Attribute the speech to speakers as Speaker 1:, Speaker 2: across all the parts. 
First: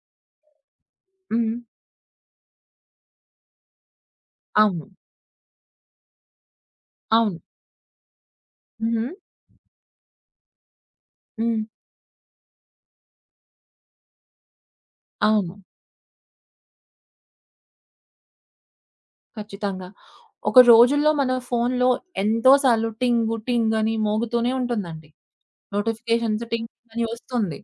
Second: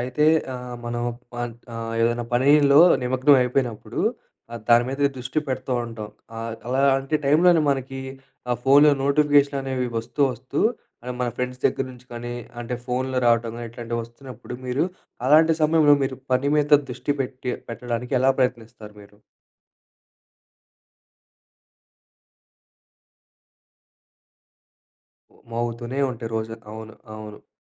Speaker 1: అయితే మనం
Speaker 2: హ్మ్.
Speaker 1: ఏదైనా పనిలో నిమగ్నం అయిపోయినప్పుడు దాని
Speaker 2: అవును.
Speaker 1: మీద దృష్టి పెడుతూ ఉంటాం. అలాంటి
Speaker 2: అవును.
Speaker 1: టైంలోనే మనకి ఆ ఫోన్‌లో
Speaker 2: హుహు.
Speaker 1: నోటిఫికేషన్ అనేవి వస్తూ, వస్తూ మన
Speaker 2: హ్మ్.
Speaker 1: ఫ్రెండ్స్ దగ్గర నుంచి కానీ, అంటే ఫోన్‌లో రావటం గాని ఇట్లాంటివి వస్తున్నప్పుడు మీరు అలాంటి
Speaker 2: అవును.
Speaker 1: సమయంలో మీరు పని మీద దృష్టి పెట్టడానికి ఎలా ప్రయత్నిస్తారు మీరు?
Speaker 2: ఖచ్చితంగా. ఒక రోజుల్లో మన ఫోన్‌లో ఎంతో సార్లు టింగు టింగ్ అని మోగుతూనే ఉంటుందండి.
Speaker 1: మోగుతూనే ఉంటాయి
Speaker 2: నోటిఫికేషన్స్
Speaker 1: రోజు.
Speaker 2: టింగ్
Speaker 1: అవును.
Speaker 2: అని
Speaker 1: అవును.
Speaker 2: వస్తుంది.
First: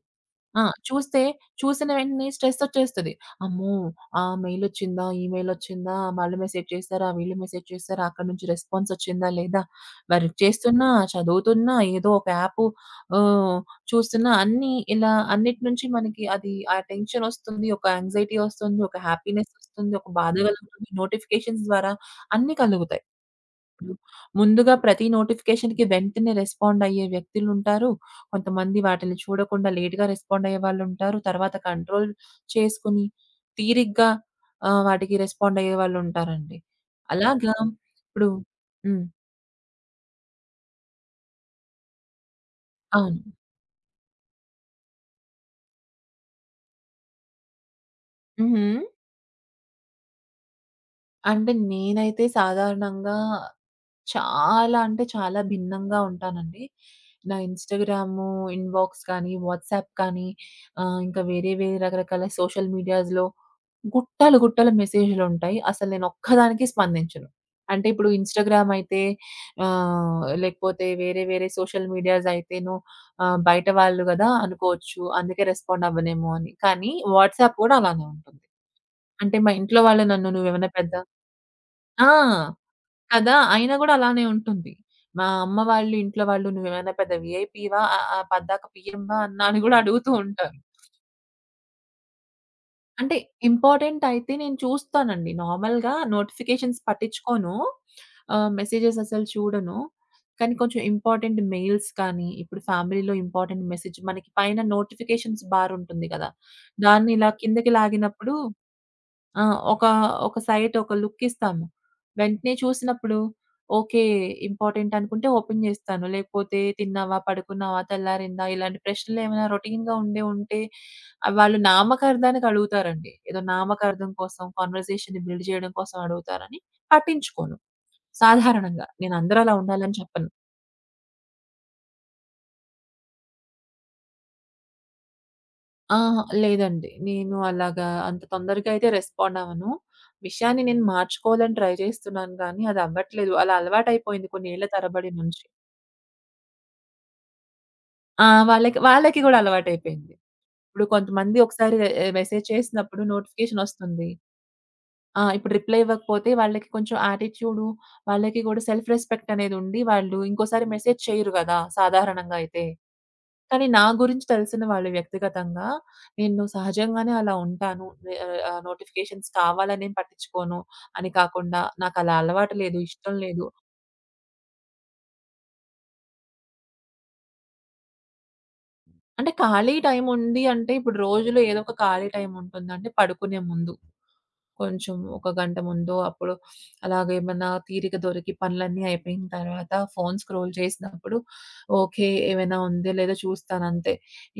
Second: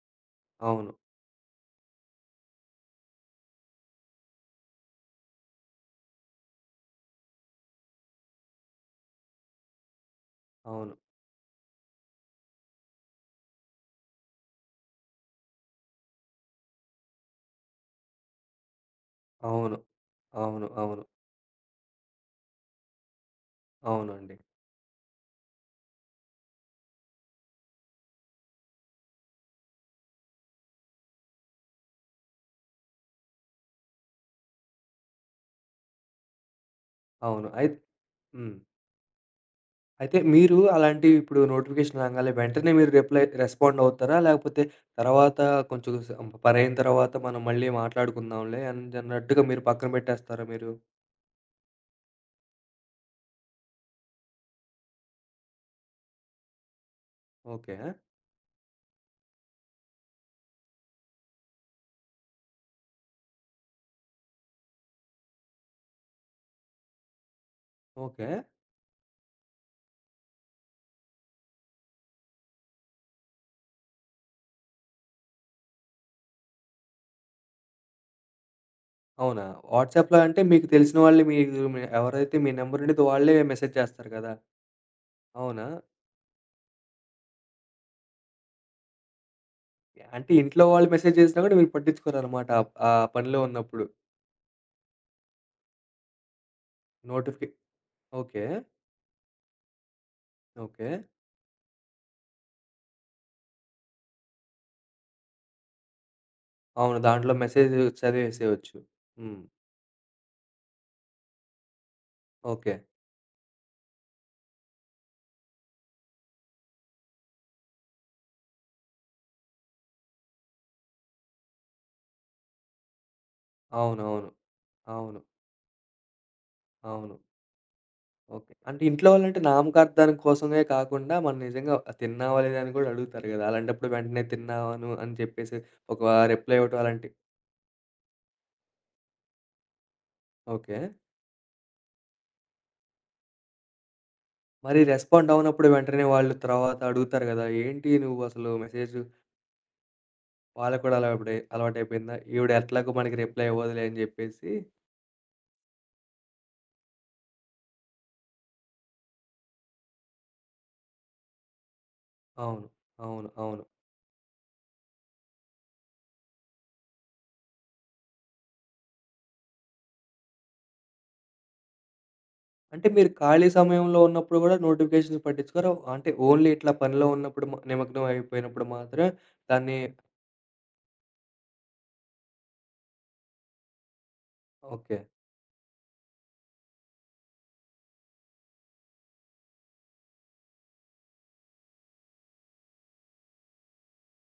Speaker 2: ఆ!
Speaker 1: అవును.
Speaker 2: చూస్తే, చూసిన వెంటనే స్ట్రెసొచ్చేస్తది. అమ్మో! ఆ మెయిలొచ్చిందా? ఈమెయిలొచ్చిందా? వాళ్ళు మెసేజ్ చేసారా? వీళ్ళు మెసేజ్ చేసారా? అక్కడి నుంచి రెస్పాన్సొచ్చిందా లేదా? వర్క్ చేస్తున్నా,
Speaker 1: అవును.
Speaker 2: చదువుతున్నా, ఏదో ఒక యాపు ఆహ్, చూస్తున్నా అన్నీ ఇలా అన్నిటి నుంచి మనకి అది ఆ టెన్షనొస్తుంది, ఒక యాంగ్జైటీ ఒస్తుంది, ఒక
Speaker 1: అవును.
Speaker 2: హ్యాపీనెసొస్తుంది, ఒక బాధ
Speaker 1: అవును. అవును.
Speaker 2: కలుగుతుంది.
Speaker 1: అవును.
Speaker 2: నోటిఫికేషన్స్ ద్వారా అన్నీ కలుగుతాయి. ఇప్పుడు
Speaker 1: అవునండి.
Speaker 2: ముందుగా ప్రతి నోటిఫికేషన్‌కి వెంటనే రెస్పాండ్ అయ్యే వ్యక్తులుంటారు. కొంతమంది వాటిని చూడకుండా లేట్‌గా రెస్పాండ్ అయ్యేవాళ్ళుంటారు. తర్వాత కంట్రోల్ చేసుకొని తీరిగ్గా వాటికి రెస్పాండ్ అయ్యేవాళ్ళుంటారండి.
Speaker 1: అవును.
Speaker 2: అలాగా ఇప్పుడు
Speaker 1: హ్మ్.
Speaker 2: హ్మ్.
Speaker 1: అయితే మీరు అలాంటి ఇప్పుడు నోటిఫికేషన్ రాంగానే వెంటనే మీరు రిప్లై
Speaker 2: అవును.
Speaker 1: రెస్పాండ్ అవుతారా? లేకపోతే తర్వాత కొంచెం పనయిన తర్వాత మనం మళ్ళీ మాట్లాడుకుందాంలే
Speaker 2: హుహు.
Speaker 1: అని అన్నట్టుగా మీరు పక్కన పెట్టేస్తారా మీరు?
Speaker 2: అంటే నేనైతే సాధారణంగా చాలా అంటే చాలా భిన్నంగా ఉంటానండి. నా
Speaker 1: ఓకే.
Speaker 2: ఇన్‌స్టాగ్రాము ఇన్‌బాక్స్ కానీ, వాట్సాప్ కానీ ఇంకా వేరే వేరే రకరకాల సోషల్ మీడియాస్‌లో గుట్టలు గుట్టల మెసేజ్‌లుంటాయి. అసలు నేను ఒక్కదానికి స్పందించను. అంటే ఇప్పుడు
Speaker 1: ఓకే.
Speaker 2: ఇన్‌స్టాగ్రామ్ అయితే లేకపోతే వేరే వేరే సోషల్ మీడియాస్ అయితేను బయట వాళ్ళు గదా! అనుకోవచ్చు. అందుకే రెస్పాండ్ అవ్వనేమో అని. కానీ వాట్సాప్ కూడా అలానే ఉంటుంది. అంటే
Speaker 1: అవునా?
Speaker 2: మా ఇంట్లో వాళ్ళు
Speaker 1: వాట్సాప్‌లో
Speaker 2: నన్ను
Speaker 1: అంటే మీకు
Speaker 2: "నువ్వేమైనా పెద్ద"
Speaker 1: తెలిసిన వాళ్ళే మీరు
Speaker 2: ఆ!
Speaker 1: ఎవరైతే మీ నంబర్ ఉండిద్దో
Speaker 2: కదా!
Speaker 1: వాళ్ళే
Speaker 2: అయినా
Speaker 1: మెసేజ్
Speaker 2: గూడా
Speaker 1: చేస్తారు
Speaker 2: అలానే
Speaker 1: కదా!
Speaker 2: ఉంటుంది. మా అమ్మ
Speaker 1: అవునా?
Speaker 2: వాళ్ళు, ఇంట్లో వాళ్ళు "నువ్వేమైనా పెద్ద వీఐపీవా? ఆహ్, ఆహ్, పద్దాక పీఎంవా?" అన్నా అని గూడా అడుగుతూ
Speaker 1: అంటే
Speaker 2: ఉంటారు.
Speaker 1: ఇంట్లో వాళ్ళు మెసేజ్ చేసినా కూడా మీరు పట్టించుకోరనమాట. ఆ ఆ
Speaker 2: అంటే
Speaker 1: పనిలో ఉన్నప్పుడు.
Speaker 2: ఇంపార్టెంట్ అయితే నేను చూస్తానండి. నార్మల్‌గా నోటిఫికేషన్స్ పట్టించుకోను.
Speaker 1: నోటిఫికే ఓకే.
Speaker 2: మెసేజెస్ అసలు చూడను. కానీ కొంచెం
Speaker 1: ఓకే.
Speaker 2: ఇంపార్టెంట్ మెయిల్స్ కానీ, ఇప్పుడు ఫ్యామిలీలో ఇంపార్టెంట్ మెసేజ్ మనకి పైన నోటిఫికేషన్స్ బార్ ఉంటుంది గదా!
Speaker 1: అవును.
Speaker 2: దాన్ని ఇలా
Speaker 1: దాంట్లో
Speaker 2: కిందకి
Speaker 1: మెసేజ్
Speaker 2: లాగినప్పుడు
Speaker 1: చదివేసేయొచ్చు. హ్మ్.
Speaker 2: ఆ! ఒక, ఒక సైట్ ఒక లుక్ ఇస్తాము. వెంటనే
Speaker 1: ఓకే.
Speaker 2: చూసినప్పుడు ఓకే. ఇంపార్టెంట్ అనుకుంటే ఓపెన్ చేస్తాను. లేకపోతే తిన్నావా? పడుకున్నావా? తెల్లారిందా? ఇలాంటి ప్రశ్నలు ఏమైనా రొటీన్‌గా ఉండే ఉంటే వాళ్ళు నామకార్థానికి అడుగుతారండి. ఏదో నామకార్థం
Speaker 1: అవునవును.
Speaker 2: కోసం
Speaker 1: అవును.
Speaker 2: కన్వర్జేషన్‌ని బిల్డ్ చేయడం కోసం అడుగుతారని
Speaker 1: అవును.
Speaker 2: పట్టించుకోను.
Speaker 1: ఓకే. అంటే
Speaker 2: సాధారణంగా
Speaker 1: ఇంట్లో
Speaker 2: నేను అందరూ
Speaker 1: వాళ్ళంటే
Speaker 2: అలా ఉండాలని
Speaker 1: నామకార్థానికి
Speaker 2: చెప్పను.
Speaker 1: కోసమే కాకుండా మనం నిజంగా తిన్నావా లేదా అని కూడా అడుగుతారు గదా! అలాంటప్పుడు వెంటనే తిన్నాను అని చెప్పేసి ఒక
Speaker 2: ఆహా!
Speaker 1: రిప్లై ఇవ్వటం
Speaker 2: లేదండి.
Speaker 1: అలాంటి
Speaker 2: నేను అలాగా అంత తొందరగా అయితే రెస్పాండ్ అవ్వను. విషయాన్ని
Speaker 1: ఓకే.
Speaker 2: నేను మార్చుకోవాలని ట్రై చేస్తున్నాను గానీ అది అవ్వట్లేదు. అలా అలవాటైపోయింది కొన్నేళ్ల
Speaker 1: మరి
Speaker 2: తరబడి
Speaker 1: రెస్పాండ్
Speaker 2: నుంచి.
Speaker 1: అవ్వనప్పుడు వెంటనే వాళ్ళు తర్వాత అడుగుతారు గదా! ఏంటి
Speaker 2: ఆ!
Speaker 1: నువ్వసలు
Speaker 2: వాళ్ళకి
Speaker 1: మెసేజ్
Speaker 2: వాళ్ళకి గూడా అలవాటైపోయింది.
Speaker 1: వాళ్ళకి
Speaker 2: ఇప్పుడు
Speaker 1: కూడా అలా అప్పుడే
Speaker 2: కొంతమంది ఒకసారి ఎ
Speaker 1: అలవాటైపోయిందా?
Speaker 2: మెసేజ్
Speaker 1: ఈవిడ ఎట్లాగో
Speaker 2: చేసినప్పుడు
Speaker 1: మనకి రిప్లై
Speaker 2: నోటిఫికేషన్
Speaker 1: ఇవ్వదులే అని
Speaker 2: ఒస్తుంది.
Speaker 1: జెప్పేసి
Speaker 2: ఆ! ఇప్పుడు రిప్లై ఇవ్వకపోతే వాళ్ళకి కొంచెం యాటిట్యూడు, వాళ్ళకి గూడా సెల్ఫ్ రెస్పెక్ట్ అనేదుండి, వాళ్ళు ఇంకోసారి మెసేజ్ చేయరు గదా! సాధారణంగా అయితే.
Speaker 1: అవును. అవును. అవును.
Speaker 2: కానీ నా గురించి తెలిసిన వాళ్ళు వ్యక్తిగతంగా, నేను సహజంగానే అలా ఉంటాను. నే ఆహ్, ఆహ్, నోటిఫికేషన్స్ కావాలనేం పట్టించుకోను అని కాకుండా, నాకలా అలవాటు లేదు,
Speaker 1: అంటే మీరు
Speaker 2: ఇష్టం లేదు.
Speaker 1: ఖాళీ సమయంలో ఉన్నప్పుడు గూడా నోటిఫికేషన్స్ పట్టించుకోరా? అంటే ఓన్లీ ఇట్లా పనిలో ఉన్నప్పుడు నిమగ్నం అయిపోయినప్పుడు మాత్రం
Speaker 2: అంటే ఖాళీ
Speaker 1: దాన్ని
Speaker 2: టైముంది అంటే, ఇప్పుడు రోజులో ఏదో ఒక ఖాళీ టైముంటుందండి పడుకునే ముందు. కొంచెం
Speaker 1: ఓకే.
Speaker 2: ఒక గంట ముందో అప్పుడు అలాగేమన్నా తీరిక దొరికి పనులన్నీ అయిపోయిన తర్వాత ఫోను స్క్రోల్ చేసినప్పుడు ఓకే. ఏమైనా ఉందో లేదో చూస్తానంతే.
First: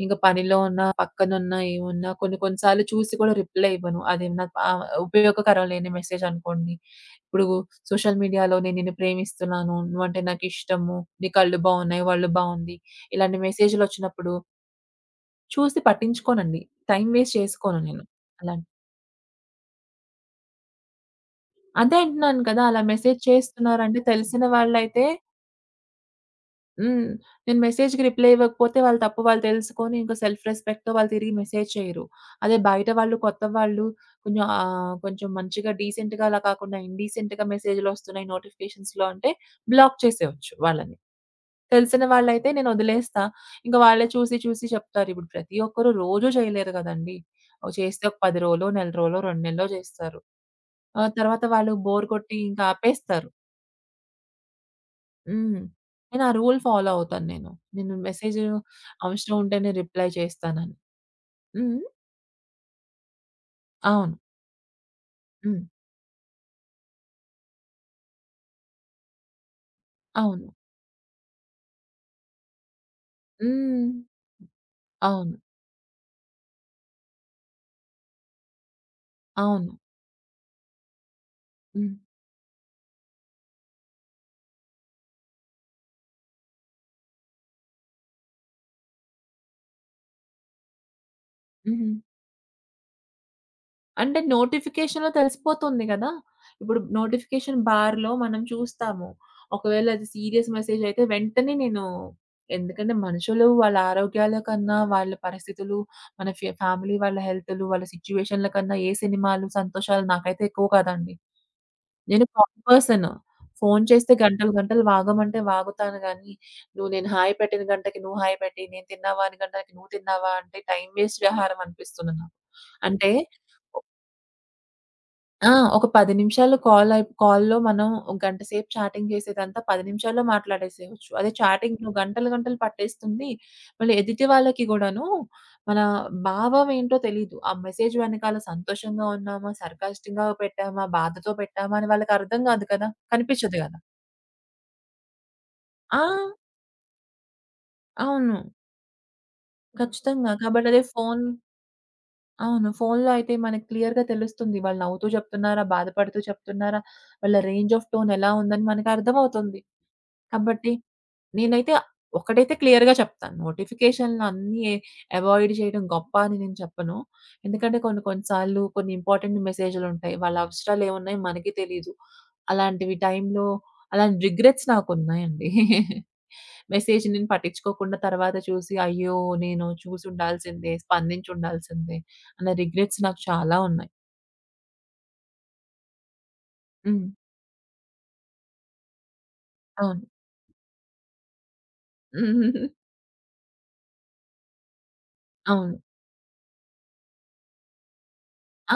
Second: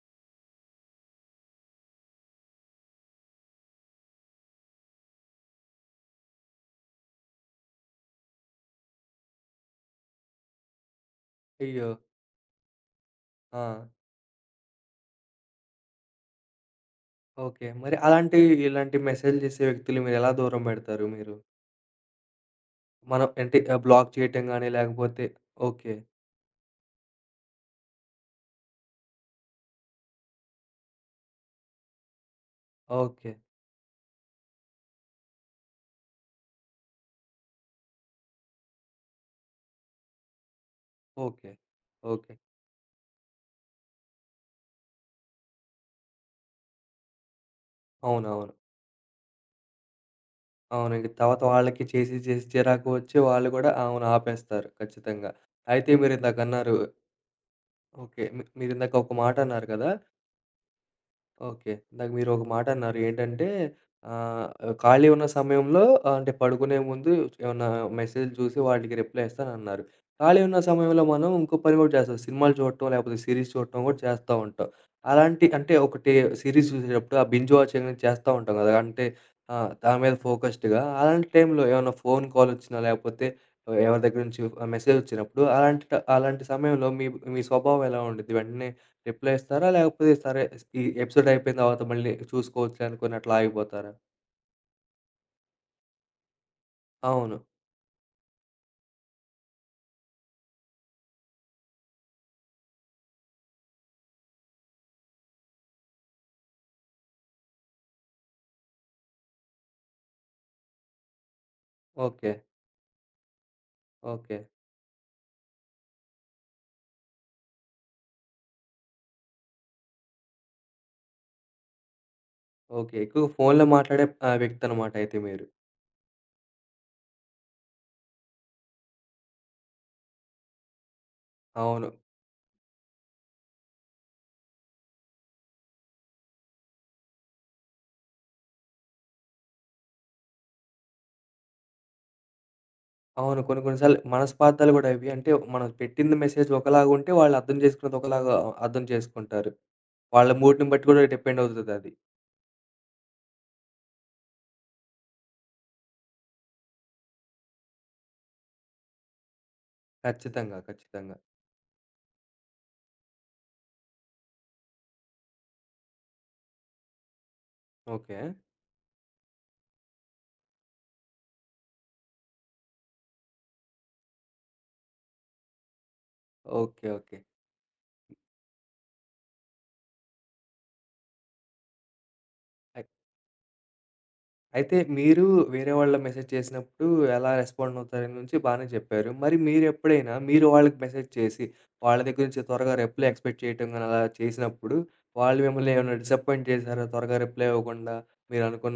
Speaker 2: ఇంక పనిలో ఉన్నా, పక్కనున్నా ఏమున్నా కొన్ని కొన్ని సార్లు చూసి కూడా రిప్లై ఇవ్వను. అదేమన్నా ఉపయోగకరం లేని మెసేజ్ అనుకోండి. ఇప్పుడు సోషల్ మీడియాలో నేను నిన్ను ప్రేమిస్తున్నాను, నువ్వంటే నాకిష్టము, నీ కళ్ళు
Speaker 1: అయ్యో!
Speaker 2: బావున్నాయి, ఒళ్ళు బావుంది. ఇలాంటి
Speaker 1: ఆ!
Speaker 2: మెసేజ్‌లొచ్చినప్పుడు చూసి పట్టించుకోనండి. Time waste
Speaker 1: okay.
Speaker 2: చేసుకోను
Speaker 1: మరి
Speaker 2: నేను.
Speaker 1: అలాంటి,
Speaker 2: అలాంటి
Speaker 1: ఇలాంటి మెసేజ్‌లు చేసే వ్యక్తులు మీరెలా దూరం పెడతారు మీరు?
Speaker 2: అదే అంటున్నాను కదా! అలా మెసేజ్
Speaker 1: మనం అంటే
Speaker 2: చేస్తున్నారంటే
Speaker 1: బ్లాక్
Speaker 2: తెలిసిన
Speaker 1: చేయటం గాని
Speaker 2: వాళ్ళైతే
Speaker 1: లేకపోతే ఓకే.
Speaker 2: హ్మ్. నేను మెసేజ్‌కి రిప్లై ఇవ్వకపోతే వాళ్ళ తప్పు వాళ్ళు తెలుసుకొని ఇంకా సెల్ఫ్ రెస్పెక్ట్‌తో వాళ్ళు తిరిగి మెసేజ్ చేయరు. అదే బయట వాళ్ళు
Speaker 1: ఓకే.
Speaker 2: కొత్త వాళ్ళు కొంచెం కొంచెం మంచిగా డీసెంట్‌గా అలా కాకుండా ఇండీసెంట్‌గా మెసేజ్‌లొస్తున్నాయి నోటిఫికేషన్స్‌లో అంటే బ్లాక్ చేసేయొచ్చు వాళ్ళని.
Speaker 1: ఓకే.
Speaker 2: తెలిసిన
Speaker 1: ఓకే.
Speaker 2: వాళ్ళైతే నేను వదిలేస్తా. ఇంక వాళ్ళే చూసి చూసి చెప్తారు. ఇప్పుడు ప్రతి ఒక్కరు రోజూ చేయలేరు గదండీ! ఓ చేస్తే ఒక 10
Speaker 1: అవునవును.
Speaker 2: రోజులో, నెల రోజులో, 2 నెలలో చేస్తారు.
Speaker 1: అవును.
Speaker 2: ఆ
Speaker 1: ఇంక తర్వాత
Speaker 2: తర్వాత వాళ్ళు
Speaker 1: వాళ్ళకి
Speaker 2: బోర్
Speaker 1: చేసి,
Speaker 2: కొట్టి
Speaker 1: చేసి
Speaker 2: ఇంకా
Speaker 1: చిరాకు వచ్చి
Speaker 2: ఆపేస్తారు.
Speaker 1: వాళ్ళు కూడా అవును ఆపేస్తారు ఖచ్చితంగా.
Speaker 2: హ్మ్.
Speaker 1: అయితే
Speaker 2: నేను ఆ రూల్
Speaker 1: మీరిందాకన్నారు
Speaker 2: ఫాలో అవుతాను నేను. నేను
Speaker 1: ఓకే.
Speaker 2: మెసేజ్
Speaker 1: మీరిందాక ఒక మాట
Speaker 2: అవసరం
Speaker 1: అన్నారు
Speaker 2: ఉంటేనే
Speaker 1: కదా!
Speaker 2: రిప్లై చేస్తానని.
Speaker 1: ఓకే.
Speaker 2: హ్మ్.
Speaker 1: ఇందాక మీరొక మాటన్నారు. ఏంటంటే
Speaker 2: అవును.
Speaker 1: ఆహ్, ఖాళీ ఉన్న
Speaker 2: హ్మ్.
Speaker 1: సమయంలో ఆ, అంటే పడుకునే ముందు ఏమన్నా మెసేజ్‌లు చూసి వాటికి రిప్లై ఇస్తానన్నారు. ఖాళీ
Speaker 2: అవును.
Speaker 1: ఉన్న సమయంలో మనం ఇంకో పని కూడా చేస్తాం. సినిమాలు చూడటం, లేకపోతే సీరీస్ చూడటం
Speaker 2: హ్మ్.
Speaker 1: కూడా చేస్తా ఉంటాం.
Speaker 2: అవును.
Speaker 1: అలాంటి అంటే ఒకటి సీరీస్ చూసేటప్పుడు ఆ బింజ్ వాచింగ్ అనేది చేస్తా ఉంటాం కదా! అంటే
Speaker 2: అవును.
Speaker 1: దాని మీద ఫోకస్డ్‌గా అలాంటి టైంలో
Speaker 2: హ్మ్.
Speaker 1: ఏమన్నా ఫోన్ కాల్ వచ్చినా, లేకపోతే ఎవరి దగ్గర నుంచి మెసేజ్ వచ్చినప్పుడు అలాంటి సమయంలో మీ మీ స్వభావం ఎలా ఉండిద్ది? వెంటనే రిప్లై ఇస్తారా? లేకపోతే సరే ఈ ఎపిసోడ్ అయిపోయిన తర్వాత
Speaker 2: హ్మ్.
Speaker 1: మళ్ళీ చూసుకోవచ్చులే అనుకోని అట్లా ఆగిపోతారా?
Speaker 2: అంటే నోటిఫికేషన్‌లో తెలిసిపోతుంది గదా! ఇప్పుడు
Speaker 1: అవును.
Speaker 2: నోటిఫికేషన్ బార్‌లో మనం చూస్తాము. ఒకవేళ అది సీరియస్ మెసేజ్ అయితే వెంటనే నేను ఎందుకంటే మనుషులు వాళ్ళ ఆరోగ్యాల కన్నా, వాళ్ళ పరిస్థితులు, మన ఫ్యామిలీ వాళ్ళ హెల్తులు, వాళ్ళ సిట్యుయేషన్‌ల కన్నా ఏ సినిమాలు, సంతోషాలు నాకైతే ఎక్కువ కాదండి. నేను
Speaker 1: ఓకే.
Speaker 2: Coffee person. ఫోను చేస్తే
Speaker 1: ఓకే.
Speaker 2: గంటలు గంటలు వాగమంటే వాగుతాను గానీ, నువ్వు నేను హాయి పెట్టిన గంటకి నువ్వు హాయి పెట్టి, నేను తిన్నావా అని గంటకి నువ్వు తిన్నావా అంటే టైమ్ వేస్ట్ వ్యవహారం అనిపిస్తుంది నాకు.
Speaker 1: ఓకే.
Speaker 2: అంటే
Speaker 1: ఎక్కువగా ఫోన్‌లో మాట్లాడే వ్యక్తనమాట అయితే మీరు.
Speaker 2: ఆ! ఒక 10 నిమిషాలు కాల్ అయి కాల్‌లో మనం ఒక గంట సేపు చాటింగ్ చేసేదంతా 10 నిమిషాల్లో మాట్లాడేసేయొచ్చు. అదే
Speaker 1: అవును.
Speaker 2: చాటింగ్‌లో గంటలు గంటలు పట్టేస్తుంది. మళ్ళీ ఎదుటి వాళ్ళకి గూడాను మన భావం ఏంటో తెలీదు. ఆ మెసేజ్ వెనకాల సంతోషంగా ఉన్నామా, సర్కాస్టిక్‌గా పెట్టామా, బాధతో పెట్టామా అని వాళ్ళకర్థం గాదు కదా!
Speaker 1: అవును.
Speaker 2: కనిపించదు
Speaker 1: కొన్ని కొన్ని
Speaker 2: గదా!
Speaker 1: సార్లు మనస్పార్థాలు గూడా ఇవి. అంటే మనం
Speaker 2: ఆ!
Speaker 1: పెట్టింది మెసేజ్ ఒకలాగుంటే వాళ్ళు అర్థం చేసుకునేది ఒకలాగా
Speaker 2: అవును.
Speaker 1: అర్థం చేసుకుంటారు. వాళ్ళ
Speaker 2: ఖచ్చితంగా.
Speaker 1: మూడ్‌ని
Speaker 2: కాబట్టి అదే
Speaker 1: బట్టి గూడా
Speaker 2: ఫోన్
Speaker 1: డిపెండ్ అవుతదది.
Speaker 2: అవును. ఫోన్‌లో అయితే మనకి క్లియర్‌గా తెలుస్తుంది. వాళ్ళు నవ్వుతూ చెప్తున్నారా, బాధపడుతూ చెప్తున్నారా, వాళ్ళ రేంజ్ ఆఫ్ టోన్ ఎలా ఉందని మనకర్థమవుతుంది.
Speaker 1: ఖచ్చితంగా.
Speaker 2: కాబట్టి
Speaker 1: ఖచ్చితంగా.
Speaker 2: నేనైతే ఒకటైతే క్లియర్‌గా చెప్తాను. నోటిఫికేషన్‌లు అన్నీ అవాయిడ్ చేయడం గొప్ప అని నేను చెప్పను. ఎందుకంటే కొన్ని
Speaker 1: ఓకే.
Speaker 2: కొన్ని సార్లు కొన్ని ఇంపార్టెంట్ మెసేజ్‌లుంటాయి. వాళ్ళ అవసరాలు ఏమున్నాయో మనకి తెలీదు. అలాంటివి టైంలో అలాంటి రిగ్రెట్స్ నాకున్నాయండి.
Speaker 1: ఓకే.
Speaker 2: Message
Speaker 1: okay.
Speaker 2: నేను పట్టించుకోకుండా తర్వాత చూసి అయ్యో! నేను చూసుండాల్సిందే, స్పందించుండాల్సిందే అన్న
Speaker 1: అయి
Speaker 2: రిగ్రెట్స్ నాకు చాలా ఉన్నాయి.
Speaker 1: అయితే మీరు వేరే వాళ్ళు మెసేజ్ చేసినప్పుడు
Speaker 2: హ్మ్.
Speaker 1: ఎలా రెస్పాండ్ అవుతారని నుంచి బానే చెప్పారు. మరి
Speaker 2: అవును.
Speaker 1: మీరెప్పుడైనా మీరు వాళ్ళకి మెసేజ్ చేసి, వాళ్ళ దగ్గర నుంచి త్వరగా రిప్లై ఎక్స్‌పెక్ట్ చేయటం గాని అలా చేసినప్పుడు, వాళ్ళు మిమ్మల్ని
Speaker 2: అవును.
Speaker 1: ఏమైనా డిసప్పాయింట్ చేసారా? త్వరగా రిప్లై ఇవ్వకుండా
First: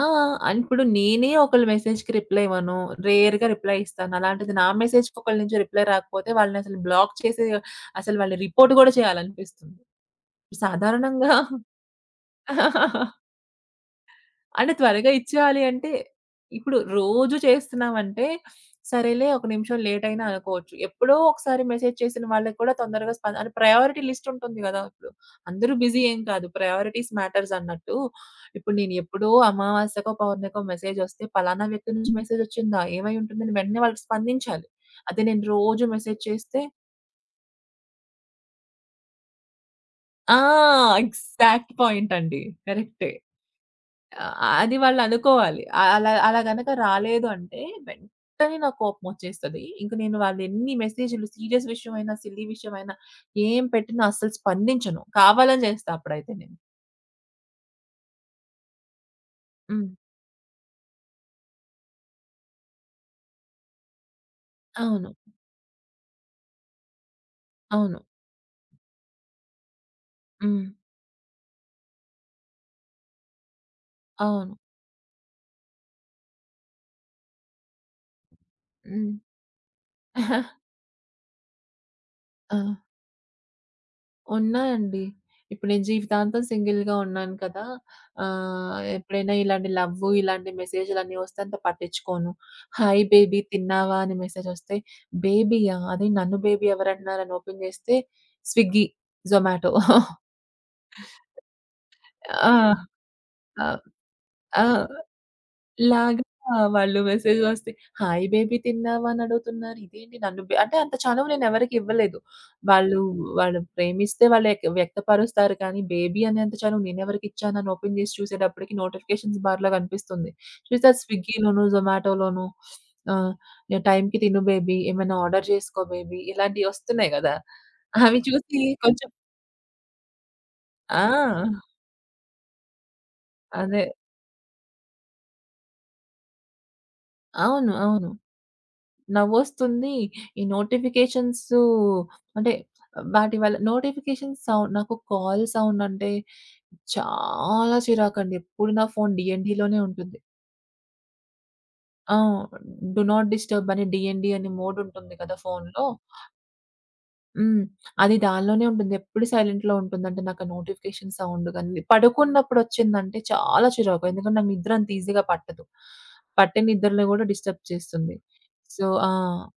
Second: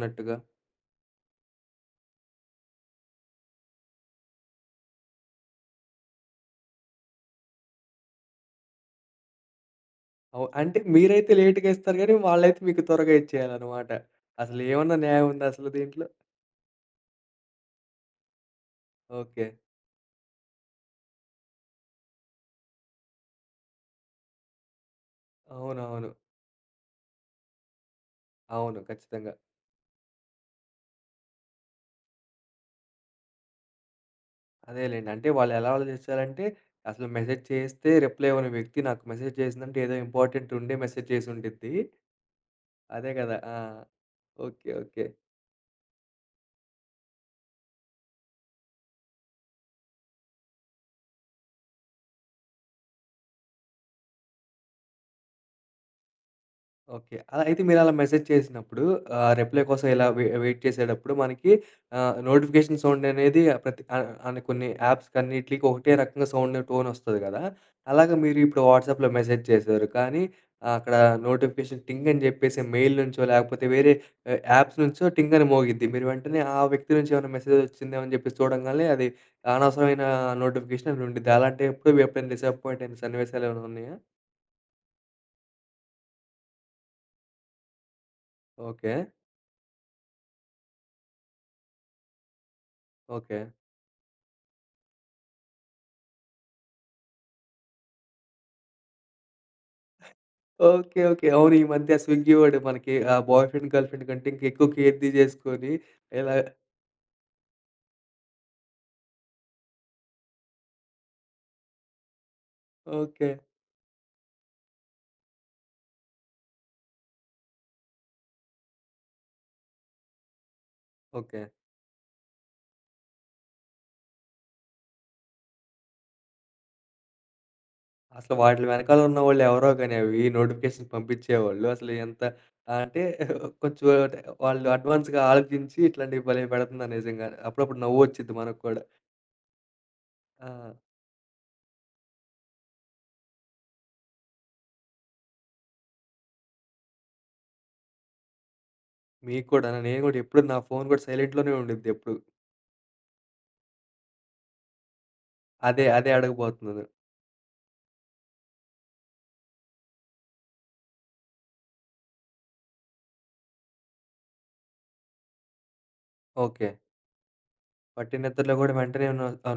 Speaker 2: ఆ! ఇప్పుడు నేనే ఒకళ్ళ మెసేజ్‌కి రిప్లై ఇవ్వను. రేర్‌గా రిప్లై ఇస్తాను. అలాంటిది నా మెసేజ్‌కి ఒకళ్ళ నుంచి రిప్లై రాకపోతే వాళ్ళనసలు బ్లాక్ చేసి అసలు వాళ్ళని రిపోర్ట్ గూడా చేయాలనిపిస్తుంది.
Speaker 1: అంటే మీరైతే
Speaker 2: సాధారణంగా
Speaker 1: లేట్‌గా ఇస్తారు గానీ, వాళ్ళైతే మీకు త్వరగా ఇచ్చేయాలనమాట.
Speaker 2: అంటే
Speaker 1: అసలేమన్నా
Speaker 2: త్వరగా
Speaker 1: న్యాయం ఉందా
Speaker 2: ఇచ్చేయాలి
Speaker 1: అసలు
Speaker 2: అంటే,
Speaker 1: దీంట్లో?
Speaker 2: ఇప్పుడు రోజు చేస్తున్నామంటే, సరేలే
Speaker 1: ఓకే.
Speaker 2: ఒక నిమిషం లేట్ అయినా అనుకోవచ్చు. ఎప్పుడో ఒకసారి మెసేజ్ చేసిన వాళ్ళకి కూడా తొందరగా అంటే ప్రయారిటీ లిస్ట్ ఉంటుంది గదా! ఇప్పుడు. అందరూ బిజీ
Speaker 1: అవునవును.
Speaker 2: ఏం కాదు. ప్రయారిటీస్ మ్యాటర్స్ అన్నట్టు. ఇప్పుడు
Speaker 1: అవును.
Speaker 2: నేను ఎప్పుడో
Speaker 1: ఖచ్చితంగా.
Speaker 2: అమావాస్యకో, పౌర్ణమికో మెసేజ్ వస్తే, పలానా వ్యక్తి నుంచి మెసేజ్ వచ్చిందా? ఏమై ఉంటుందని వెంటనే వాళ్ళకి స్పందించాలి.
Speaker 1: అదేలెండి.
Speaker 2: అదే
Speaker 1: అంటే
Speaker 2: నేను
Speaker 1: వాళ్ళెలా
Speaker 2: రోజు మెసేజ్
Speaker 1: ఆలోచించాలంటే,
Speaker 2: చేస్తే
Speaker 1: అసలు మెసేజ్ చేస్తే రిప్లై ఇవ్వని వ్యక్తి నాకు మెసేజ్ చేసిందంటే ఏదో
Speaker 2: ఆ!
Speaker 1: ఇంపార్టెంట్ ఉండే మెసేజ్
Speaker 2: ఎగ్జాక్ట్
Speaker 1: చేసుండిద్ది.
Speaker 2: పాయింట్ అండి.
Speaker 1: అదే
Speaker 2: కరెక్టే.
Speaker 1: కదా! ఆ!
Speaker 2: ఆ!
Speaker 1: ఓకే.
Speaker 2: అది
Speaker 1: ఓకే.
Speaker 2: వాళ్ళనుకోవాలి. అలా అలా గనక రాలేదు అంటే వెంటనే నాకు కోపమొచ్చేస్తది. ఇంక నేను వాళ్ళెన్ని మెసేజ్‌లు సీరియస్ విషయమైనా, సిల్లీ విషయమైనా ఏం పెట్టినా అస్సలు స్పందించను. కావాలని చేస్తా అప్పుడైతే నేను.
Speaker 1: ఓకే. అలా అయితే మీరలా మెసేజ్ చేసినప్పుడు రిప్లై కోసం
Speaker 2: హ్మ్.
Speaker 1: ఇలా వెయిట్ చేసేటప్పుడు మనకి నోటిఫికేషన్ సౌండ్ అనేది ఆ ప్రతి అన్ని కొన్ని
Speaker 2: అవును.
Speaker 1: యాప్స్‌కన్నిట్లికి ఒకటే రకంగా సౌండ్ టోనొస్తది గదా!
Speaker 2: అవును.
Speaker 1: అలాగా మీరు ఇప్పుడు వాట్సాప్‌లో మెసేజ్ చేశారు. కానీ
Speaker 2: హ్మ్.
Speaker 1: ఆ, అక్కడ నోటిఫికేషన్ టింగ్ అని జెప్పేసి మెయిల్ నుంచో లేకపోతే వేరే
Speaker 2: అవును.
Speaker 1: యాప్స్ నుంచో టింగ్ అని మోగిద్ది. మీరు వెంటనే ఆ వ్యక్తి నుంచి ఏమైనా మెసేజ్ వచ్చిందేమో అని జెప్పేసి చూడంగాలనే అది
Speaker 2: హ్మ్.
Speaker 1: అనవసరమైన నోటిఫికేషన్ అని ఉండిద్ది. అలాంటప్పుడు ఎప్పుడైనా
Speaker 2: ఆ!
Speaker 1: డిసప్పాయింట్ అయిన సన్నివేశాలేమైనా ఉన్నాయా?
Speaker 2: ఉన్నాయండి. ఇప్పుడు నేను జీవితాంతం సింగిల్‌గా ఉన్నాను కదా!
Speaker 1: ఓకే.
Speaker 2: ఎప్పుడైనా ఇలాంటి లవ్వు, ఇలాంటి మెసేజ్‌లన్నీ వస్తే అంత పట్టించుకోను. Hi
Speaker 1: okay.
Speaker 2: బేబీ తిన్నావా? అని మెసేజొస్తే, బేబీయా? అదే నన్ను బేబీ ఎవరంటున్నారని ఓపెన్ చేస్తే స్విగ్గీ, జొమాటో.
Speaker 1: ఓకే. ఓకే. అవును. ఈ మధ్య స్విగ్గీ వాడు
Speaker 2: ఆ!
Speaker 1: మనకి బాయ్
Speaker 2: ఆ!
Speaker 1: ఫ్రెండ్, గర్ల్ ఫ్రెండ్ కంటే ఇంకా
Speaker 2: ఆ!
Speaker 1: ఎక్కువ కీర్తి చేసుకొని
Speaker 2: లాగా
Speaker 1: ఇలా
Speaker 2: వాళ్ళు మెసేజ్‌లు వస్తాయి. హాయ్ బేబీ తిన్నావా అని అడుగుతున్నారు. ఇదేంటి నన్ను అంటే అంత చనువు నేను ఎవరికీ ఇవ్వలేదు. వాళ్ళు
Speaker 1: ఓకే.
Speaker 2: వాళ్ళు ప్రేమిస్తే వాళ్ళు వ్యక్తపరుస్తారు కానీ బేబీ అనేంత చనువు నేనెవరికి ఇచ్చానని ఓపెన్ చేసి చూసేటప్పటికి నోటిఫికేషన్స్ బార్‌లో కనిపిస్తుంది. చూస్తే అది
Speaker 1: ఓకే.
Speaker 2: స్విగ్గీలోను, జొమాటోలోను ఆహ్, "నే టైంకి తిను బేబీ, ఏమైనా ఆర్డర్ చేసుకో బేబీ" ఇలాంటివి వస్తున్నాయి కదా! అవి
Speaker 1: అసలు
Speaker 2: చూసి
Speaker 1: వాటిలి వెనకాల
Speaker 2: కొంచెం
Speaker 1: ఉన్నవాళ్ళు ఎవరో గాని అవి నోటిఫికేషన్ పంపించేవాళ్ళు.
Speaker 2: ఆ!
Speaker 1: అసలు ఎంత అంటే
Speaker 2: అదే.
Speaker 1: కొంచెం అంటే వాళ్ళు అడ్వాన్స్‌గా ఆలోచించి ఇట్లాంటివి భలే పెడుతున్నారు నిజంగానే.
Speaker 2: అవును.
Speaker 1: అప్పుడప్పుడు
Speaker 2: అవును.
Speaker 1: నవ్వొచ్చిద్ది మనకు కూడా.
Speaker 2: నవ్వొస్తుంది. ఈ
Speaker 1: ఆ!
Speaker 2: నోటిఫికేషన్సు అంటే వాటి వల్ల నోటిఫికేషన్ సౌండ్ నాకు కాల్ సౌండ్ అంటే చాలా చిరాకండి. ఎప్పుడు నా ఫోను
Speaker 1: మీకు కూడానా?
Speaker 2: డీఎన్‌డీలోనే
Speaker 1: నేను
Speaker 2: ఉంటుంది.
Speaker 1: కూడా ఎప్పుడు నా ఫోను కూడా సైలెంట్‌లోనే ఉండిద్ది ఎప్పుడు.
Speaker 2: ఆ! డు నాట్ డిస్టర్బ్ అని డీఎన్‌డీ అని మోడ్ ఉంటుంది కదా
Speaker 1: అదే,
Speaker 2: ఫోనులో.
Speaker 1: అదే అడగబోతున్నాను.
Speaker 2: హ్మ్. అది దానిలోనే ఉంటుంది. ఎప్పుడు సైలెంట్‌లో ఉంటుందంటే నాకు ఆ నోటిఫికేషన్ సౌండ్ గాని పడుకున్నప్పుడు వచ్చిందంటే చాలా చిరాకు. ఎందుకంటే నాకు నిద్ర అంత ఈజీగా పట్టదు. పట్టే
Speaker 1: ఓకే.
Speaker 2: నిద్రలో కూడా డిస్టర్బ్ చేస్తుంది.
Speaker 1: పట్టిన నిద్రలో గూడా
Speaker 2: సో
Speaker 1: వెంటనే
Speaker 2: ఆ!
Speaker 1: ఆ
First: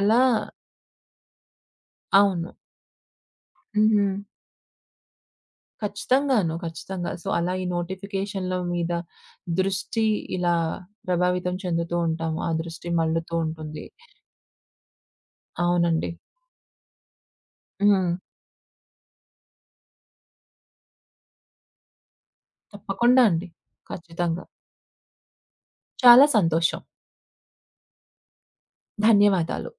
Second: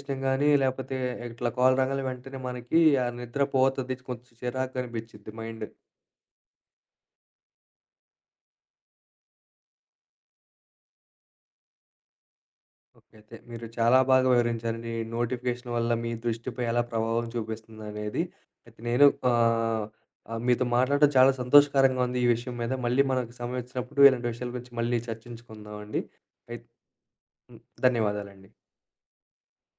Speaker 2: అలా
Speaker 1: గాని, లేపోతే ఇట్లా కాల్ రాంగానే వెంటనే
Speaker 2: అవును.
Speaker 1: మనకి ఆ నిద్ర పోతది.
Speaker 2: హ్మ్.
Speaker 1: కొంచెం చిరాకనిపిచ్చిద్ది మైండ్.
Speaker 2: ఖచ్చితంగాను. ఖచ్చితంగా. సో, అలా ఈ నోటిఫికేషన్‌ల మీద దృష్టి ఇలా ప్రభావితం చెందుతూ ఉంటాము. ఆ దృష్టి
Speaker 1: ఓకే. అయితే
Speaker 2: మళ్ళుతూ
Speaker 1: మీరు
Speaker 2: ఉంటుంది.
Speaker 1: చాలా బాగా వివరించారండి. ఈ నోటిఫికేషన్ వల్ల మీ
Speaker 2: అవునండి.
Speaker 1: దృష్టిపై ఎలా ప్రభావం
Speaker 2: హ్మ్.
Speaker 1: చూపిస్తుందనేది. అయితే నేను మీతో మాట్లాడడం చాలా సంతోషకరంగా ఉంది ఈ విషయం మీద. మళ్ళీ
Speaker 2: తప్పకుండా
Speaker 1: మనకు
Speaker 2: అండి.
Speaker 1: సమయం వచ్చినప్పుడు ఇలాంటి
Speaker 2: ఖచ్చితంగా.
Speaker 1: విషయాల గురించి మళ్ళీ చర్చించుకుందామండి.
Speaker 2: చాలా
Speaker 1: అయిత్
Speaker 2: సంతోషం.
Speaker 1: హ్మ్. ధన్యవాదాలండి.
Speaker 2: ధన్యవాదాలు.